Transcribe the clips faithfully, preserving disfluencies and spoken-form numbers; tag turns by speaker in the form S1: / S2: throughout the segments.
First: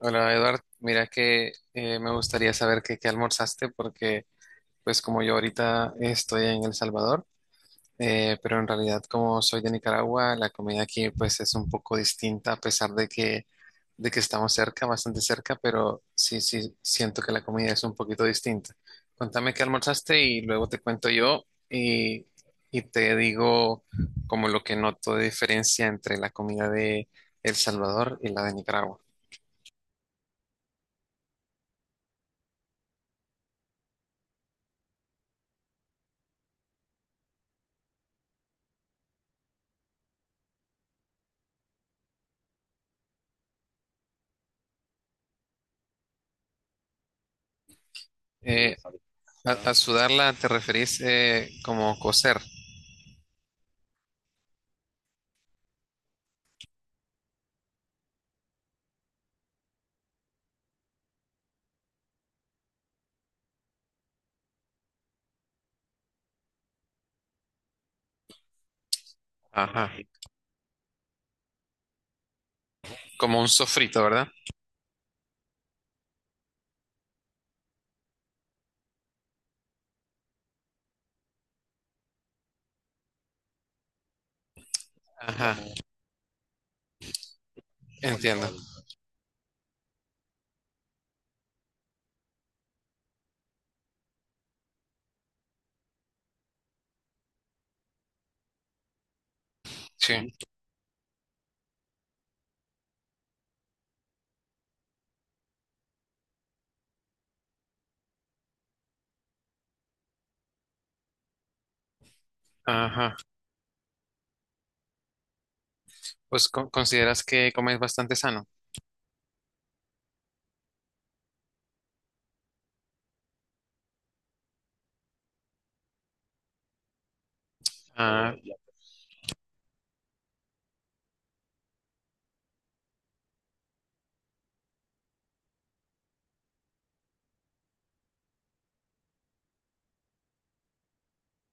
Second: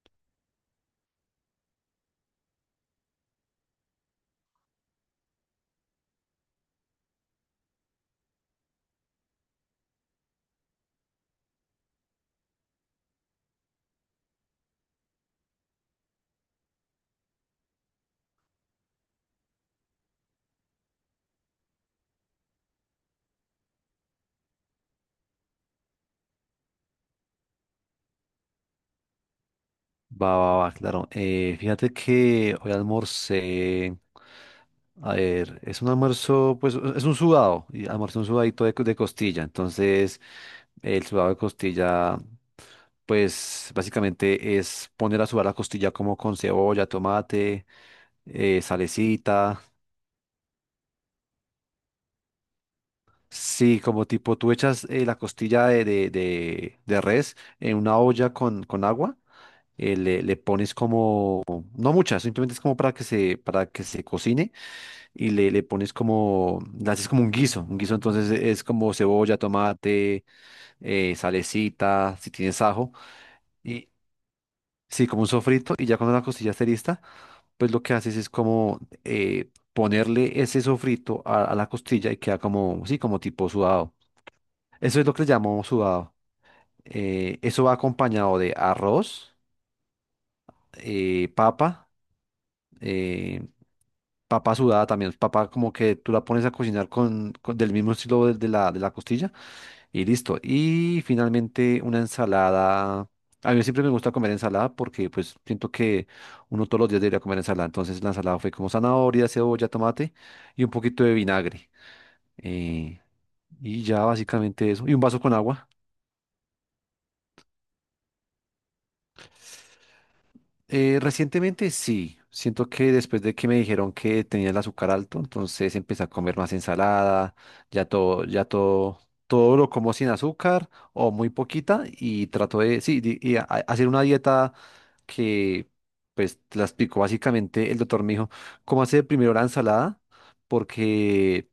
S1: Hola Eduard, mira que eh, me gustaría saber qué qué almorzaste porque pues como yo ahorita estoy en El Salvador, eh, pero en realidad como soy de Nicaragua, la comida aquí pues es un poco distinta a pesar de que, de que estamos cerca, bastante cerca, pero sí, sí, siento que la comida es un poquito distinta. Contame qué almorzaste y luego te cuento yo y, y te digo como lo que noto de diferencia entre la comida de El Salvador y la de Nicaragua.
S2: Va, va, va, claro. Eh, fíjate que hoy almorcé. A ver, es un almuerzo, pues es un sudado. Y almuerzo un sudadito de, co- de costilla. Entonces, el sudado de costilla, pues básicamente es poner a sudar la costilla como con cebolla, tomate, eh,
S1: Eh, A,
S2: salecita.
S1: a sudarla te referís eh, como coser.
S2: Sí, como tipo tú echas eh, la costilla de, de- de- de res en una olla con, con agua, eh, le, le pones como. No muchas, simplemente es como para que se, para que se cocine y le, le pones como, le haces como un guiso. Un guiso entonces es como cebolla,
S1: Ajá.
S2: tomate, eh, salecita, si tienes ajo,
S1: Como un
S2: y
S1: sofrito, ¿verdad?
S2: sí, como un sofrito. Y ya cuando la costilla esté lista, pues lo que haces es como eh, ponerle ese sofrito a, a la costilla y queda como, sí, como tipo sudado. Eso es lo que le
S1: Ajá,
S2: llamamos
S1: como
S2: sudado. Eh, eso va acompañado
S1: entiendo,
S2: de
S1: frijol.
S2: arroz, eh, papa. eh, Papa sudada también, papa como que tú la pones a cocinar con, con- del mismo estilo de, de la, de la costilla y
S1: Sí.
S2: listo. Y finalmente una ensalada. A mí siempre me gusta comer ensalada porque pues siento que uno todos los días debería comer ensalada. Entonces la ensalada fue como zanahoria, cebolla, tomate y un poquito de vinagre. Eh,
S1: Ajá.
S2: y ya básicamente eso. Y un vaso con agua.
S1: Pues co- consideras que comes bastante sano.
S2: Eh, recientemente sí, siento que después de que me dijeron que tenía el azúcar alto, entonces empecé a comer más ensalada, ya todo,
S1: Ah,
S2: ya
S1: Eh,
S2: todo, todo lo como sin azúcar o muy poquita y trato de, sí, di- y a- a- hacer una dieta que, pues, te la explicó básicamente el doctor me dijo, cómo hacer primero la ensalada, porque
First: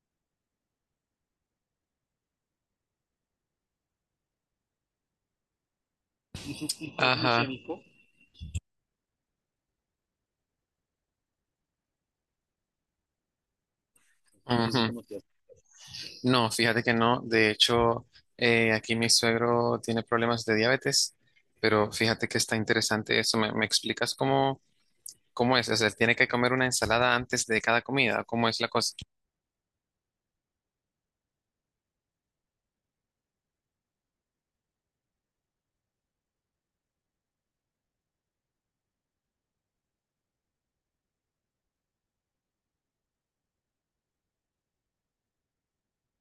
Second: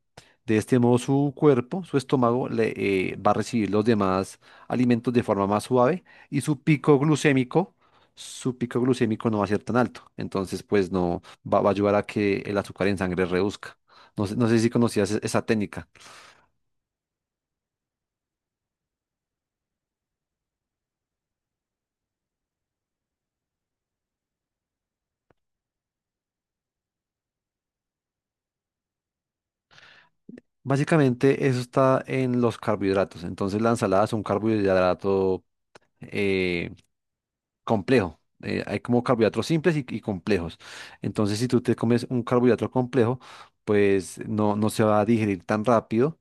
S2: de este modo su cuerpo, su estómago, le, eh, va a recibir los demás alimentos de forma más suave y su
S1: ¿y
S2: pico
S1: ajá.
S2: glucémico su pico glucémico no va a ser tan alto. Entonces, pues no va, va a ayudar a que el azúcar en sangre reduzca. No sé, no sé si conocías
S1: Ujú.
S2: e- esa técnica.
S1: No, fíjate que no. De hecho, eh, aquí mi suegro tiene problemas de diabetes, pero fíjate que está interesante eso. ¿Me, me explicas cómo, cómo es? O sea, ¿tiene que comer una ensalada antes de cada comida? ¿Cómo es la cosa?
S2: Básicamente, eso está en los carbohidratos. Entonces, la ensalada es un carbohidrato eh, complejo. Eh, hay como carbohidratos simples y, y complejos. Entonces, si tú te comes un carbohidrato complejo, pues no, no se va a digerir tan rápido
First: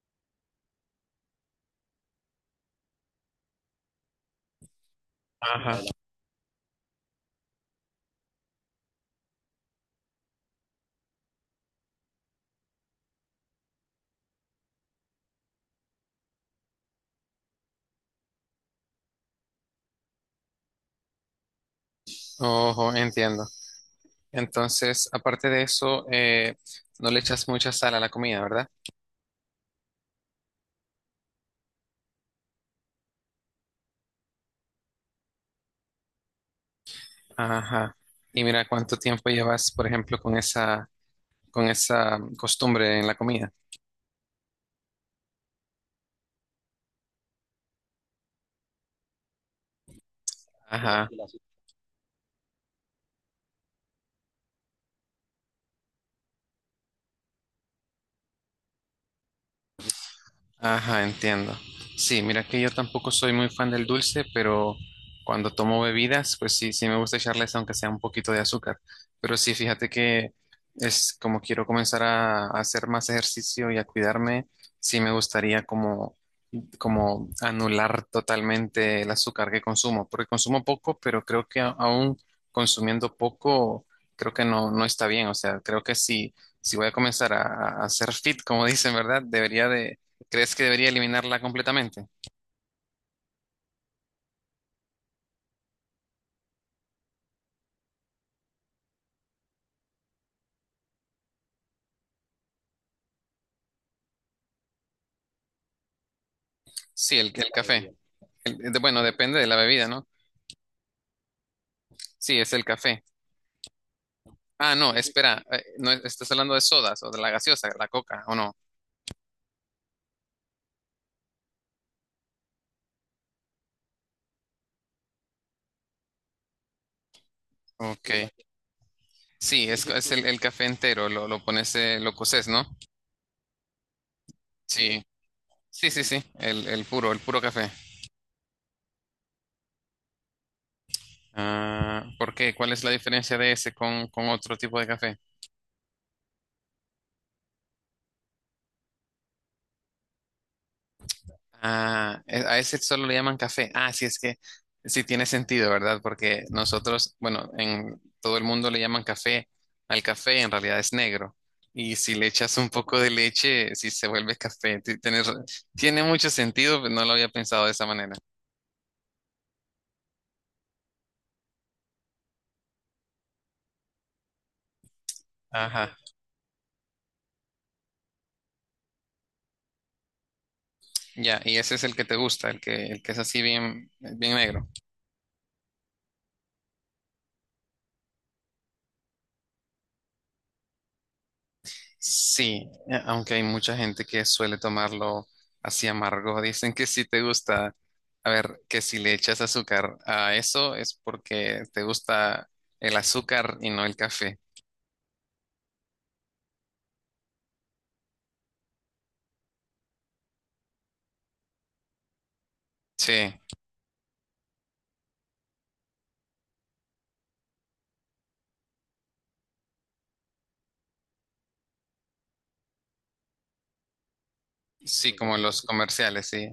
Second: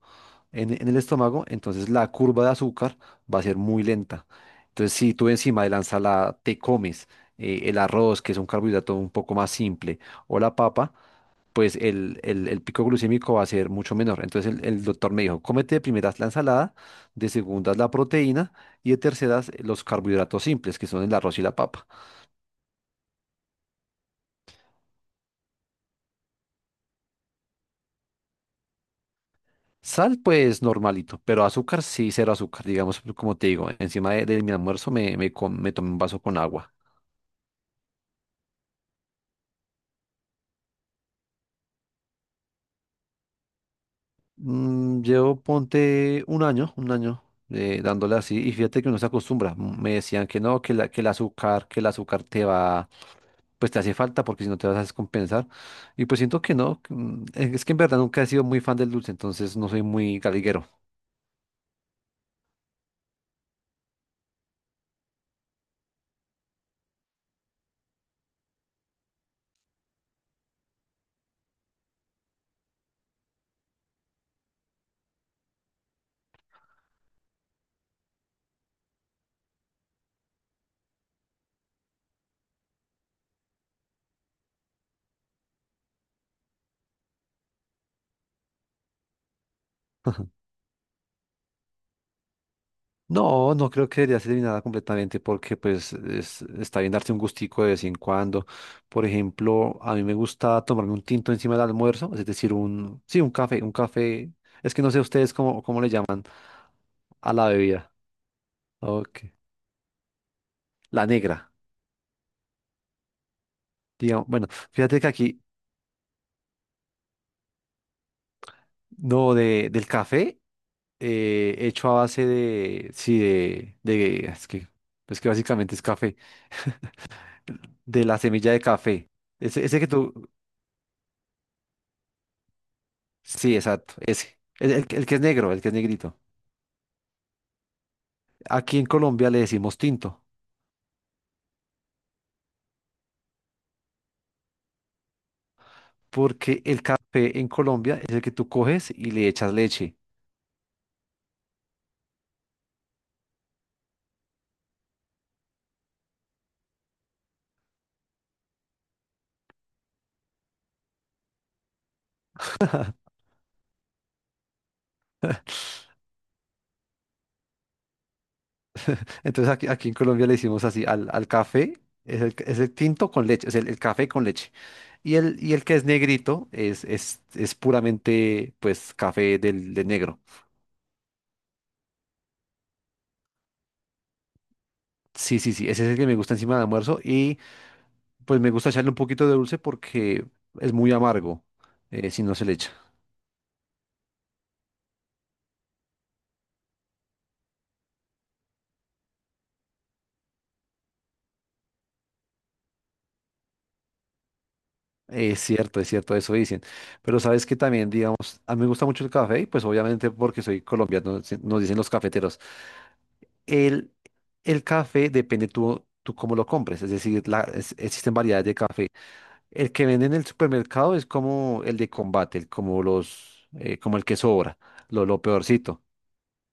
S2: en, en el estómago, entonces la curva de azúcar va a ser muy lenta. Entonces, si tú encima de la
S1: Ajá.
S2: ensalada te comes eh, el arroz, que es un carbohidrato un poco más simple, o la papa, pues el, el- el pico glucémico va a ser mucho menor. Entonces el, el doctor me dijo, cómete de primeras la ensalada, de segundas la proteína y de terceras eh, los carbohidratos simples, que son el arroz y la papa.
S1: Ojo, entiendo. Entonces, aparte de eso, eh, no le echas mucha sal a la comida, ¿verdad?
S2: Sal, pues normalito, pero azúcar sí, cero azúcar. Digamos, pues, como te digo, encima de, de mi almuerzo me, me, com- me tomé un vaso con agua.
S1: Ajá. Y mira cuánto tiempo llevas, por ejemplo, con esa, con esa costumbre en la comida.
S2: Mm, llevo, ponte un año, un año eh, dándole así y fíjate que uno se acostumbra. Mm, Me decían que no, que, la, que el
S1: Ajá.
S2: azúcar, que el azúcar te va, pues te hace falta porque si no te vas a descompensar. Y pues siento que no, que, mm, es que en verdad nunca he sido muy fan del dulce, entonces no soy muy galiguero.
S1: Ajá, entiendo. Sí, mira que yo tampoco soy muy fan del dulce, pero cuando tomo bebidas, pues sí, sí me gusta echarles aunque sea un poquito de azúcar. Pero sí, fíjate que es como quiero comenzar a, a hacer más ejercicio y a cuidarme, sí me gustaría como como anular totalmente el azúcar que consumo, porque consumo poco, pero creo que a- aún consumiendo poco, creo que no, no está bien. O sea, creo que si, si voy a comenzar a, a hacer fit, como dicen, ¿verdad? Debería de, ¿crees que debería eliminarla completamente?
S2: No, no creo que debería ser eliminada completamente porque pues es- está bien darse un gustico de vez en cuando. Por ejemplo, a mí me gusta tomarme un tinto encima del almuerzo, es decir, un, sí, un café, un café. Es que no sé ustedes cómo, cómo le llaman
S1: Sí, el,
S2: a la
S1: el
S2: bebida.
S1: café. El- de- bueno,
S2: Ok.
S1: depende de la bebida, ¿no?
S2: La negra.
S1: Sí, es el café.
S2: Digamos, bueno,
S1: Ah, no, sí,
S2: fíjate que aquí,
S1: espera, eh, no, estás hablando de sodas o de la gaseosa, la coca, ¿o no?
S2: no, de, del café, eh, hecho a base de, sí, de, de, es que, es que básicamente es café, de la
S1: Ok.
S2: semilla de café. Ese,
S1: Sí, sí,
S2: ese
S1: es,
S2: que
S1: es
S2: tú,
S1: el, el café entero, lo, lo pones, eh, lo coces, ¿no?
S2: sí, exacto, ese. El, el que
S1: Sí.
S2: el que es negro, el que es
S1: Sí, sí,
S2: negrito.
S1: sí, el, el puro, el puro café.
S2: Aquí en Colombia le decimos tinto,
S1: Ah, ¿por qué? ¿Cuál es la diferencia de ese con, con otro tipo de café?
S2: porque el café en Colombia es el que tú coges y le echas leche.
S1: Ah, e- a ese solo le llaman café. Ah, sí, es que sí tiene sentido, ¿verdad? Porque nosotros, bueno, en todo el mundo le llaman café al café, en realidad es negro. Y si le echas un poco de leche, sí se vuelve café. Ti- tienes ra- tiene mucho sentido, pero no lo había pensado de esa manera.
S2: Entonces aquí, aquí en Colombia le decimos así al, al café, es el, es el tinto con leche, es el, el café con leche. Y el, y el que es
S1: Ajá,
S2: negrito es, es, es puramente pues café del, de negro.
S1: ya, y ese es el que te gusta, el que, el que es así bien, bien negro.
S2: Sí, sí, sí, ese es el que me gusta encima del almuerzo y pues me gusta echarle un poquito de dulce porque es muy amargo eh, si no se le
S1: Sí,
S2: echa.
S1: eh, aunque hay mucha gente que suele tomarlo así amargo. Dicen que si te gusta, a ver, que si le echas azúcar a eso es porque te gusta el azúcar y no el café.
S2: Es cierto, es cierto, eso dicen. Pero sabes que también, digamos, a mí me gusta mucho el café y pues obviamente porque soy colombiano, se- nos dicen los cafeteros.
S1: Sí,
S2: El, el café depende tú, tú cómo lo compres, es decir, la- es- existen variedades de café. El que venden en el supermercado es como el de combate, el- como los, eh, como el que sobra, lo,
S1: sí,
S2: lo
S1: como los
S2: peorcito.
S1: comerciales, sí.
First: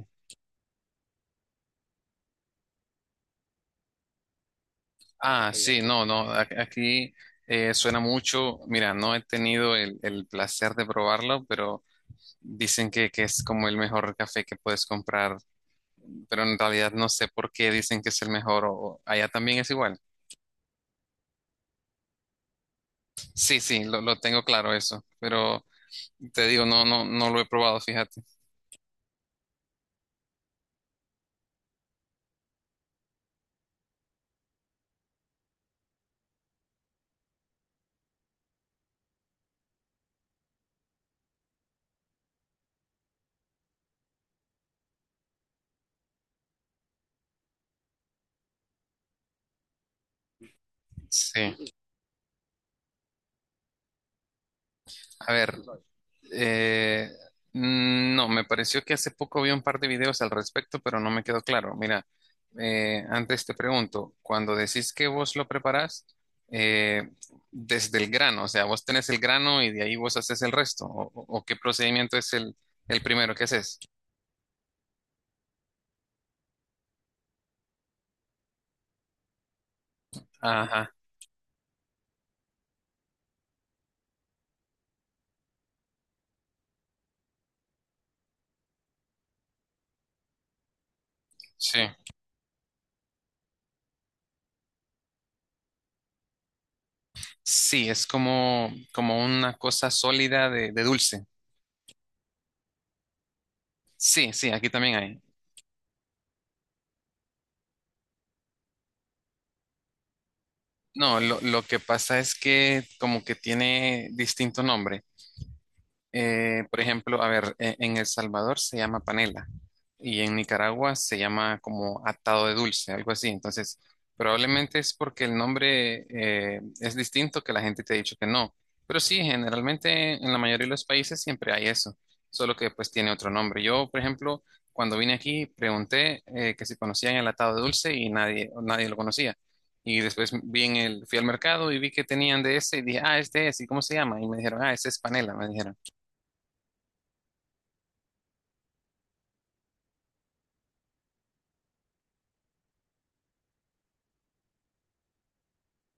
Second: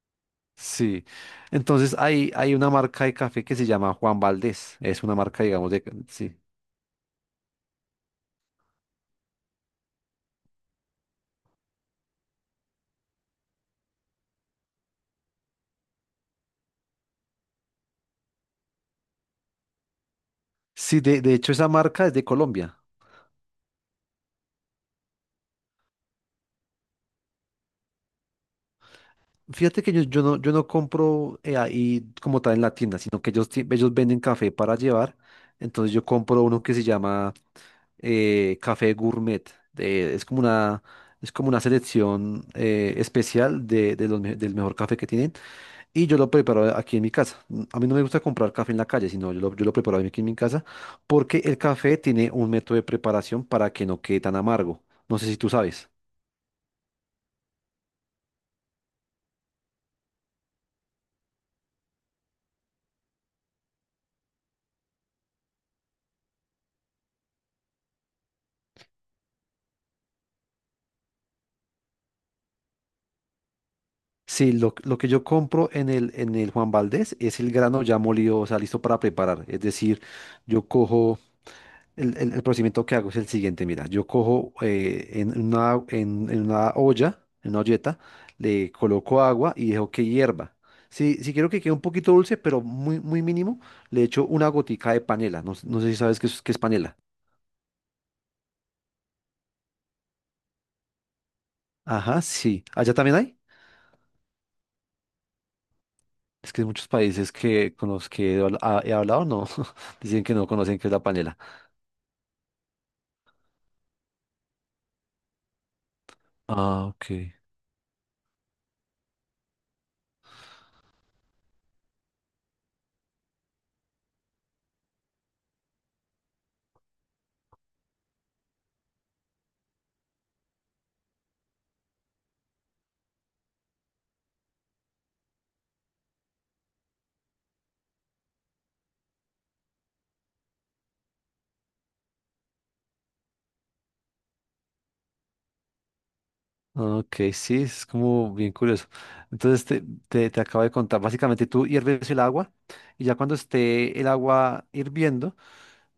S2: Sí. Entonces hay, hay una marca de café que se llama Juan Valdés. Es una marca,
S1: Ah,
S2: digamos,
S1: sí,
S2: de
S1: no, no,
S2: sí.
S1: a- aquí eh, suena mucho. Mira, no he tenido el, el placer de probarlo, pero dicen que, que es como el mejor café que puedes comprar. Pero en realidad no sé por qué dicen que es el mejor o o allá también es igual.
S2: Sí, de, de hecho esa marca es de Colombia.
S1: Sí, sí, lo, lo tengo claro eso, pero te digo, no, no, no lo he probado, fíjate.
S2: Fíjate que yo, yo no, yo no compro eh, ahí como tal en la tienda, sino que ellos, ti- ellos venden café para llevar. Entonces yo compro uno que se llama eh, café gourmet. de- es como una, es como una selección eh, especial de, de los me- del mejor café que tienen. Y yo lo preparo aquí en mi casa. Mm, A mí no me gusta comprar café en la calle, sino yo lo, yo lo preparo aquí en mi casa porque el
S1: Sí,
S2: café tiene un método de preparación para que no quede tan amargo. No sé
S1: a
S2: si tú
S1: ver,
S2: sabes.
S1: eh, mm, no, me pareció que hace poco vi un par de videos al respecto, pero no me quedó claro. Mira, eh, antes te pregunto, cuando decís que vos lo preparás, eh, desde el grano, o sea, vos tenés el grano y de ahí vos haces el resto, o, o- o qué procedimiento es el, el primero que haces.
S2: Sí, lo, lo que yo compro en el, en el Juan Valdés es el grano ya molido, o sea, listo para preparar. Es decir, yo
S1: Ajá,
S2: cojo... El, el- el procedimiento que hago es el siguiente, mira, yo cojo eh, en una, en, en una olla, en una olleta, le coloco agua y dejo que hierva. Si, si quiero que quede
S1: sí.
S2: un poquito dulce, pero muy, muy mínimo, le echo una gotica de panela. No, s- no sé si sabes qué es, qué es panela.
S1: Sí, es como, como una cosa sólida de, de dulce.
S2: Ajá, sí. ¿Allá también hay?
S1: Sí, sí, aquí también hay.
S2: Es que hay muchos países que con los que he, habl- ah, he hablado no dicen que no conocen qué es la
S1: No,
S2: panela.
S1: lo, lo que pasa es que como que tiene distinto nombre. Eh, por
S2: Ah,
S1: ejemplo, a
S2: ok.
S1: ver, e- en El Salvador se llama panela y en Nicaragua se llama como atado de dulce, algo así. Entonces, probablemente es porque el nombre eh, es distinto que la gente te ha dicho que no. Pero sí, generalmente en la mayoría de los países siempre hay eso, solo que pues tiene otro nombre. Yo, por ejemplo, cuando vine aquí pregunté eh, que si conocían el atado de dulce y nadie, nadie lo conocía. Y después vi en el, fui al mercado y vi que tenían de ese y dije, ah, este es, ¿y cómo se llama? Y me dijeron, ah, ese es panela, me dijeron.
S2: Ok, sí, es como bien curioso. Entonces te, te, te acabo de contar, básicamente tú hierves el agua y ya cuando esté el agua hirviendo,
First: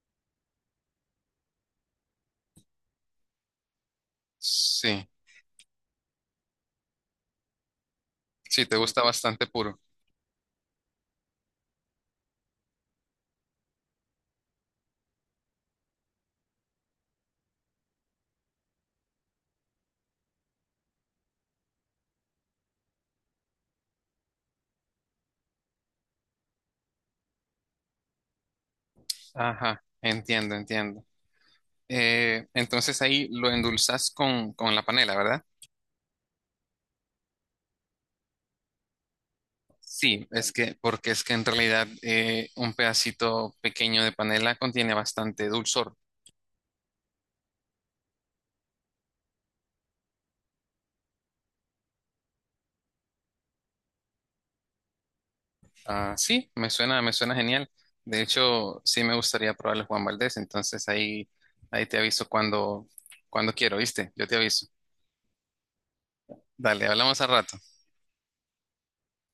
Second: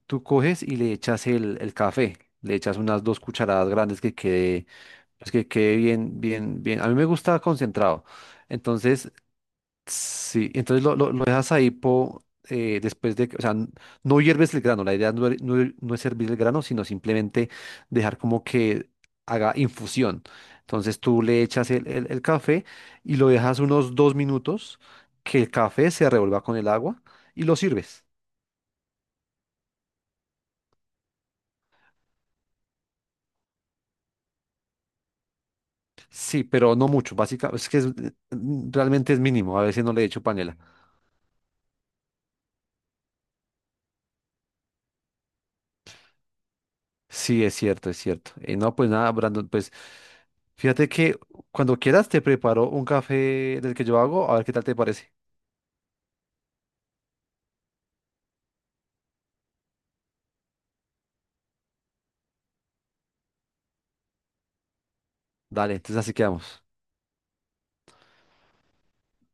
S2: tú coges y le echas el, el café, le echas unas dos cucharadas grandes que quede,
S1: Sí,
S2: pues que quede bien, bien, bien. A mí me gusta concentrado.
S1: sí, te gusta
S2: Entonces
S1: bastante puro.
S2: Sí, entonces lo, lo, lo dejas ahí po, eh, después de, que- o sea, n- no hierves el grano, la idea no, er- no, er- no es hervir el grano, sino simplemente dejar como que haga infusión. Entonces tú le echas el, el- el café y lo dejas unos dos minutos, que el café se revuelva con el agua y lo sirves.
S1: Ajá, entiendo, entiendo. Eh, entonces ahí lo endulzas con, con la panela, ¿verdad?
S2: Sí, pero no mucho, básicamente, es que es- realmente es mínimo, a veces no le echo
S1: Sí, es
S2: panela.
S1: que, porque es que en realidad eh, un pedacito pequeño de panela contiene bastante dulzor.
S2: Sí, es cierto, es cierto. Eh, no, pues nada, Brandon, pues fíjate que cuando quieras te preparo un café del que yo hago, a ver qué tal te parece.
S1: Ah, sí, me suena, me suena genial. De hecho, sí me gustaría probar el Juan Valdés, entonces ahí, ahí te aviso cuando, cuando quiero, ¿viste? Yo te aviso.
S2: Dale, entonces así quedamos.
S1: Dale, hablamos al rato.